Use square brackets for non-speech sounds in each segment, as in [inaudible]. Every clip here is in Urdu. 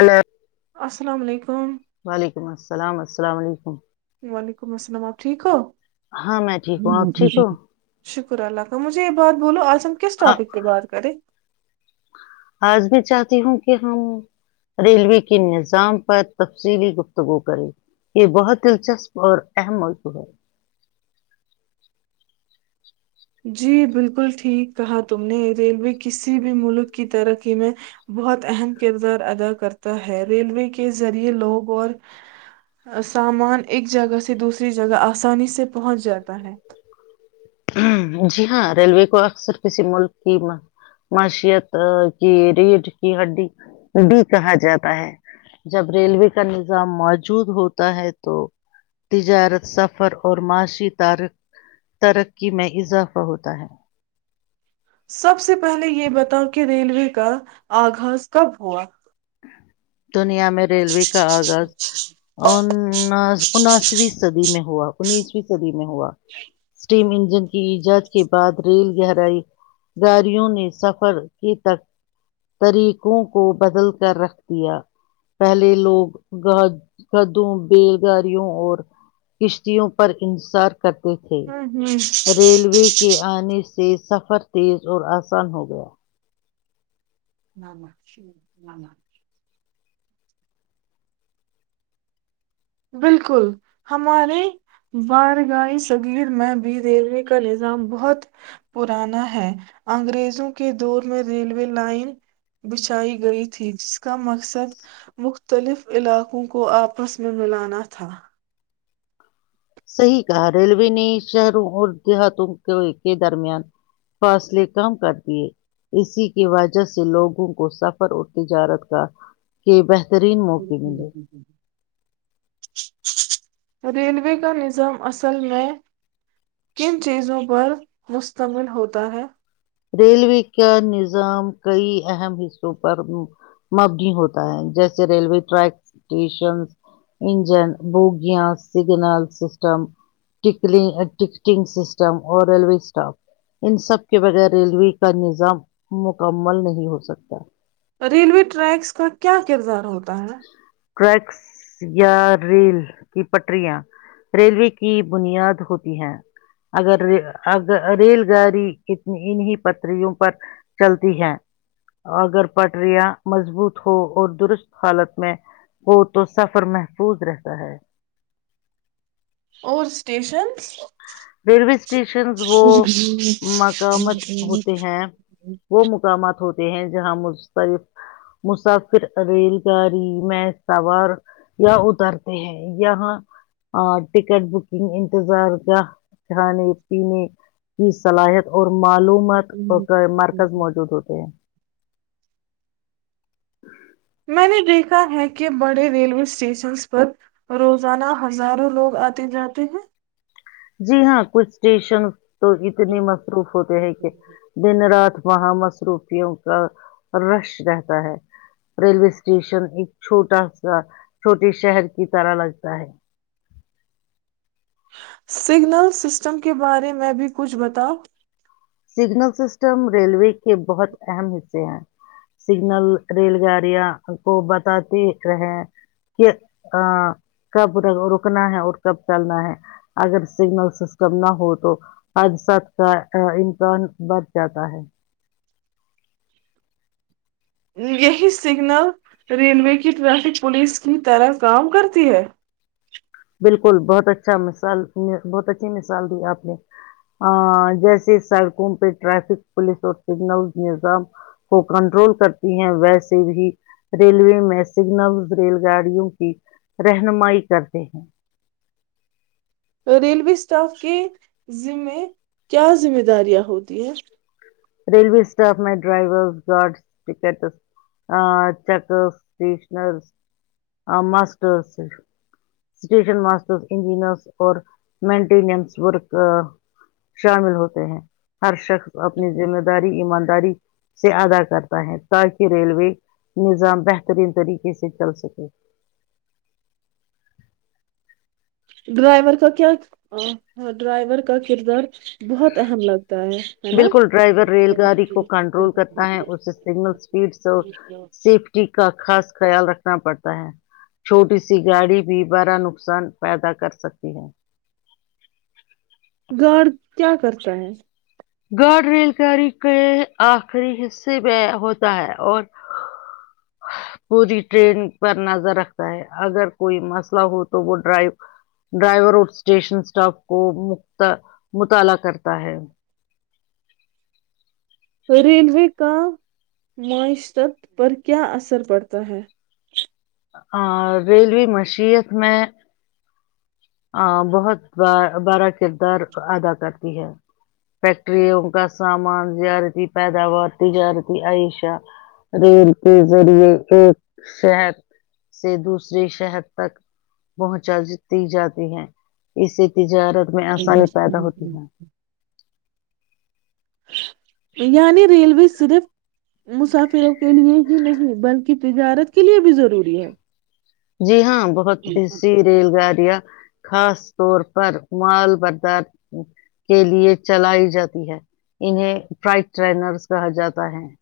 اللہ [inaudible] السلام علیکم وعلیکم السلام السلام علیکم وعلیکم السلام آپ ٹھیک ہو ہاں میں ٹھیک ہوں ا ٹھیک ہوں شکر اللہ کا مجھے یہ بات بولو ہم کس آ- ٹاپک پ بات کریں آج بھی چاہتی ہوں کہ ہم ریلوے کے نظام پر تفصیلی گفتگو کریں یہ بہت دلچسپ اور اہم مصو ہے جی بالکل ٹھیک کہا تم نے ریلوے کسی بھی ملک کی ترقی میں بہت اہم کردار ادا کرتا ہے ریلوے کے ذریعہ لوگ اور سامان ایک جگہ سے دوسری جگہ آسانی سے پہنچ جاتا ہے جی ہاں ریلوے کو اکثر کسی ملک کی معاشیت کی ریڑھ کی ہڈی بھی کہا جاتا ہے جب ریلوے کا نظام موجود ہوتا ہے تو تجارت سفر اور معاشی ت ترقی کہ میں اضافہ ہوتا ہے سب سے پہلے یہ بتاؤ کہ ریلوے کا آغاز کب ہوا دنیا میں ریلوے کا آغاز ان انسویں صدی میں ہوا انیسویں صدی میں ہوا اسٹیم انجن کی ایجاد کے بعد ریل گہرائی گاڑیوں نے سفر کے طریقوں کو بدل رکھ دیا پہلے لوگ گدوں بیلگااریوں اور کشتیوں پر انصار کرتے تھے ہوں ریلوے کے آنے سے سفر تیز اور آسان ہو گیا نہ نہ نہ [inaudible] بالکل ہمارے بارگائی صغیر میں بھی ریلوے کا نظام بہت پرانا ہے انگریزوں کے دور میں ریلوے لائن بچھائی گئی تھی جس کا مقصد مختلف علاقوں کو آپس مولانا تھا صحیح کہا ریلوے نے شہروں اور دیہاتوں کے کے درمیان فاصلے کم کر دیے اسی کی وجہ سے لوگوں کو سفر اور تجارت کا کہ بتر بہترین موقع ملے ریلوے کا نظام اصل میں کن چیزوں پر مشتمل ہوتا ہے ریلوے کا نظام کئی اہم حصوں پر مبنی ہوتا ہے جیسے ریلوے ٹریک اسٹیشن انجن بوگیاں سگنل سسٹم ٹکٹنگ سسٹم اور ریلوے اسٹاف ان سب کے بغیر ریلوے کا نظام مکمل نہیں ہو سکتا ریلوے ٹریکس کا کیا کردار ہوتا ہے ٹریکس یا ریل کی پٹریاں ریلوے کی بنیاد ہوتی ہے اگر اگر ریل گاڑینی انیں پٹریوں پر چلتی ہے اگر پٹریاں مضبوط ہو اور درست حالت میں وہ تو سفر محفوظ رہتا ہے اور اسٹیشنس ریلوے اسٹیشنز وہ مقامات ہوتے ہیں وہ مقامات ہوتے ہیں جہاں متلف مسافر ریل گاڑی میں سوار یا اترتے ہیں یہاں ٹکٹ بکنگ انتظار کا کھانے پینے کی صلاحیت اور معلومات کا مرکز موجود ہوتے ہیں [unintelligible] میں نے دیکھا ہے کہ بڑے ریلوے اسٹیشنز پر روزانہ ہزاروں لوگ آتے جاتے ہیں [unintelligible] جی ہاں کچھ اسٹیشن [unintelligible] تو اتنی مصروف ہوتے ہیں کہ دن رات [unintelligible] وہاں مصروفیوں کا رش رہتا ہے ریلوے اسٹیشن ایک چھوٹا سا چھوٹے شہر کی طرح لگتا ہے [unintelligible] سگنل سسٹم کے بارے میں بھی کچھ بتا [unintelligible] سگنل سسٹم ریلوے کے بہت اہم حصے ہیں سگنل ریل گاڑیاں کو بتاتے رہے کہ کب رکنا ہے اور کب چلنا ہے اگر سگنل سسٹم نہ ہو تو آج سات کا [unintelligible] سن بچ جاتا ہے [unintelligible] یہی سگنل ریلوے کی ٹریفک پولیس کی طرح کام کرتی ہے [unintelligible] بالکل بہت اچھا مثال بہت اچھی مثال دی آپ نے جیسے سڑکوں پہ ٹریافک پولیس اور سگنلز نظام کو کنٹرول کرتی ہیں ویسے بھی ریلوے میں سگنلز ریل گاڑیوں کی رہنمائی کر [unintelligible] جیھ ہ [inaudible] ریلوے اسٹاف کے ذمے کیا ذمہ داریاں ہوتی ہیں [unintelligible] ریلوے اسٹاف میں driver guards ticket checker stationer masters station masters engineers اور [unintelligible] مینٹیننس ورک [unintelligible] شامل ہوتے ہیں ہر شخص [unintelligible] ذمہ داری ایمان [unintelligible] اری سے ادا کرتا ہے تاکہ ریلوے نظام بہترین طریقے سے چل سکے [inaudible] ڈرائیور کا کیا ہاں ڈرائیور کا کردار [unintelligible] اہم لگتا ہے ہے بالکل ڈرائیور ریل گاڑی کو کنٹرول کرتا ہے اسے سگنل نا اسپیڈس اور سیفٹی کا خاص خیال رکھنا پڑتا [unintelligible] ہے چھوٹی سی گاڑی بھی بڑا نقصان پیدا کر سکتی ہے [unintelligible] گارڈ کیا کرتا ہے [unintelligible] گارڈ ریل گاڑاری کے آخری حصے میں ہوتا ہے اور پوری ٹرین پر نظر رکھتا ہے اگر کوئی مسئلہ ہو تو وہ ڈ ڈرائیور اور اسٹیشن اسٹاف کو مطالعہ کرتا ہے [unintelligible] ریلوے کا [unintelligible] معیشرت پر کیا اثر پڑتا ہے [unintelligible] ریلوی مشت میں [unintelligible] بہت بڑا کردار ادا کرتی ہے فیکٹریوں کا سامان زیارتی پیداوار تجارتی عائشہ ریل کے ذریعے ایک شہر سے دوسرے شہر تک پہنچای ج [unintelligible] ہیں اسے تجارت [unintelligible] میں آسانی پیدا ہوتی ہے [unintelligible] یعنی ریلوے صرف مسافروں کے لیے ہی نہیں بلکہ تجارت کے لیے بھی ضروری ہے [unintelligible] جی ہاں [unintelligible] بہت ای سی فلائی ریل گاڑیاں [unintelligible] خاص طور پر مال بردار کے لیے چلائی جاتی ہے انہیں فائٹ ٹنر کہا جاتا ہے [unintelligible]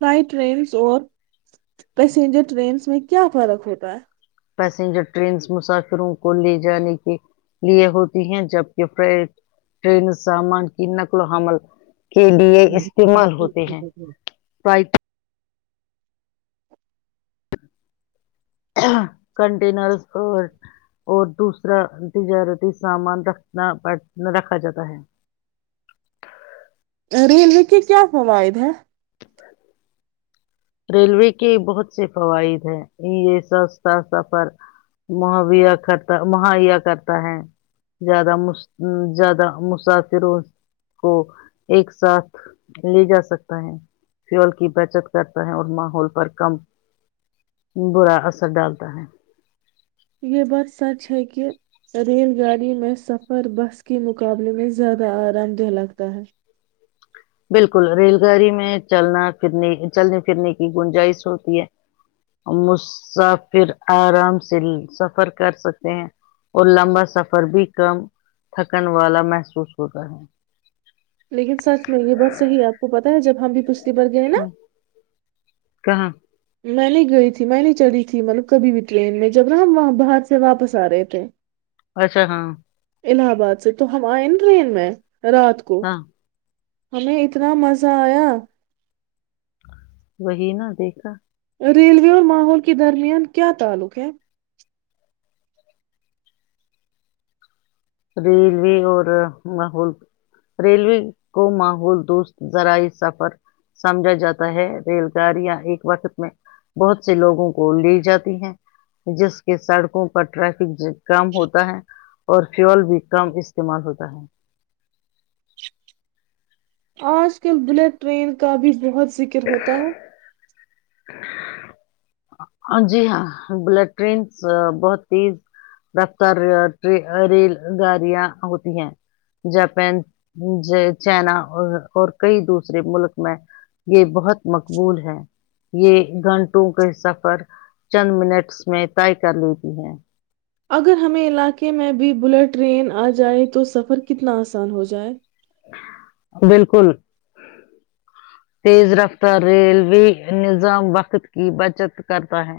فائ ٹرینس اور پیسینجر ٹرینس میں کیا فرق ہوتا ہے [unintelligible] پیسنجر ٹرینس مسافروں کو لے جانے کے لیے ہوتی ہیں جبک ف ٹرین سامان کی نقل و حمل [unintelligible] کے لیے ہے استعمال ہوتے ہیں [unintelligible] کنٹینرز اور اور دوسرا تجارتی سامان رکھنا رکھا جاتا ہے [unintelligible] رلوی کے کیا فوائد ہیں [unintelligible] ریلوے کے بہت سے فوائد ہیں یہ سستا سفر میا کرتا مہیا کرتا ہے زیادہ زیادہ مسافروں کو ایک ساتھ لے جا سکتے [unintelligible] فیول کی بچت کرتا ہے اور ماحول پر کم برا اثر ڈالتا ہے [unintelligible] یہ بات سچ ہے کہ ریل گاڑی میں سفر بس کے مقابلے میں زیادہ آرام دہ لگتا ہے [unintelligible] بالکل ریل گاڑی میں چلنا پھرنے چلنے پھرنے کی گنجائش ہوتی ہے م پھر آرام سے سفر کر سکتے ہیں اور لمبا سفر بھی کم تھکن والا محسوس ہو رہا ہے [unintelligible] لیکن سچ میں یہ بت صحی ہے آپ کو پتتا ہے جب ہم بھی پوچھتے برگ ہے نا ہ کہاں میں نہیں گئی تھی میں نہیں چڑھی تھی مطلب کبھی بھی ٹرین میں جب نا ہم وہاں باہر سے واپس آ رہے تھے اچھا ہاں الہ آباد سے تو ہم آئے نا ٹرین میں رات کو ہاں ہمیں اتنا مزہ آیا وہی نا دیکھا ریلوے اور ماحول کے درمیان کیا تعلق ہے ریلوے اور ماحول ریلوے کو ماحول دوست ذرائع سفر سمجھا جاتا ہے ریل گاڑیاں ایک وقت میں بہت سے لوگوں کو لی جاتی ہیں جس کے سڑکوں پر ٹریفک کام ہوتا ہے اور فول بھی کم استعمال ہوتا ہے آج کل بلیٹ ٹرین کا بھی بہت ذکر ہوتا ہے [inaudible] جی ہاں بلٹ ٹرینس بہت تیز رفتار ریل گاڑیاں ہوتی ہیں جاپان چائنا اور کئی دوسرے ملک میں یہ بہت مقبول ہے یہ گھنٹوں کے س پر چند منٹس میں طے کر لیتی ہیں اگر ہمیں علاقے میں بھی بلٹ ٹرین آ جائے تو سفر کتنا آسان ہو جائے بالکل تیز رفتار ریلوے نظام وقت کی بچت کرتا ہے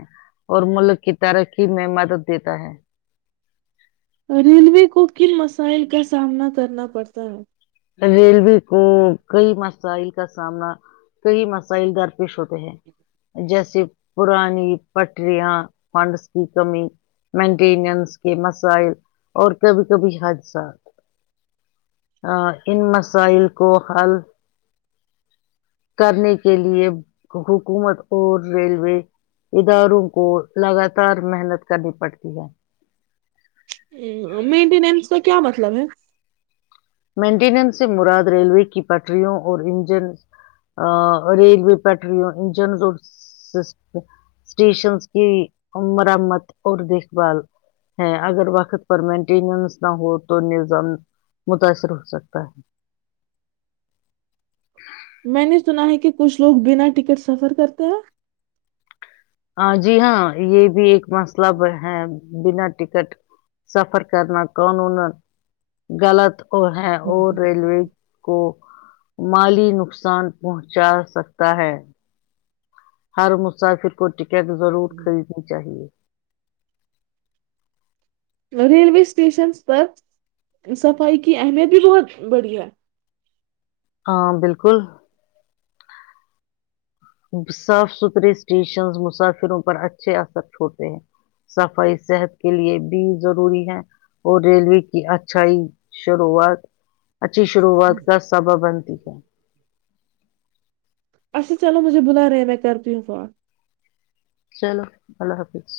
اور ملک کی ترقی میں مدد دیتا ہے ریلو کوک کن مسائل کا سامنا کرنا پڑتا ہے ریلوے کو کئی مسائل کا سامنا کئی مسائل در پیش ہوتے ہیں جیسے پرانی پٹریاں فنڈس کی کمی مینٹیننس کے مسائل اور کبھی کبھی حادثات ان مسائل کو حل کرنے کے لیے حکومت اور ریلوے اداروں کو لگاتار محنت کرنی پڑتی ہے ہ مینٹینینس کا کیا مطلب ہے مینٹیننس سے مراد ریلوے کی پٹریوں اور انجن ریلوے پٹریوں انجن اور اسٹیشنس کی مرمت اور دیکھ بھال ہے اگر وقت پر مینٹیننس نہ ہو تو نظام متاثر ہو سکتا ہے میں نے سنا ہے کہ کچھ لوگ بنا ٹکٹ سفر کرتے ہیں ہاں جی ہاں یہ بھی ایک مسلب ہے بنا ٹکٹ سفر کرنا قانون غلط اور ہے اور ریلوے کو مالی نقصان پہنچا سکتا ہے ہر موسا پھر کوٹ کیاک ضرور خریدنی چاہیے ریلوے اسٹیشنس پر صفائی کی اہمیت بھی بہت بڑی ہے ہاں بالکل صاف ستھرے اسٹیشن مسافروں پر اچھے اثر چھوتے ہیں صفائی صحت کے لیے بھی ضروری ہے اور ریلوے کی اچھائی شروعات اچھی شروعات کا سبا بن اچھا چلو مجھے بلا رہے ہیں میں کرتیوں فون چلو اللہ حافظ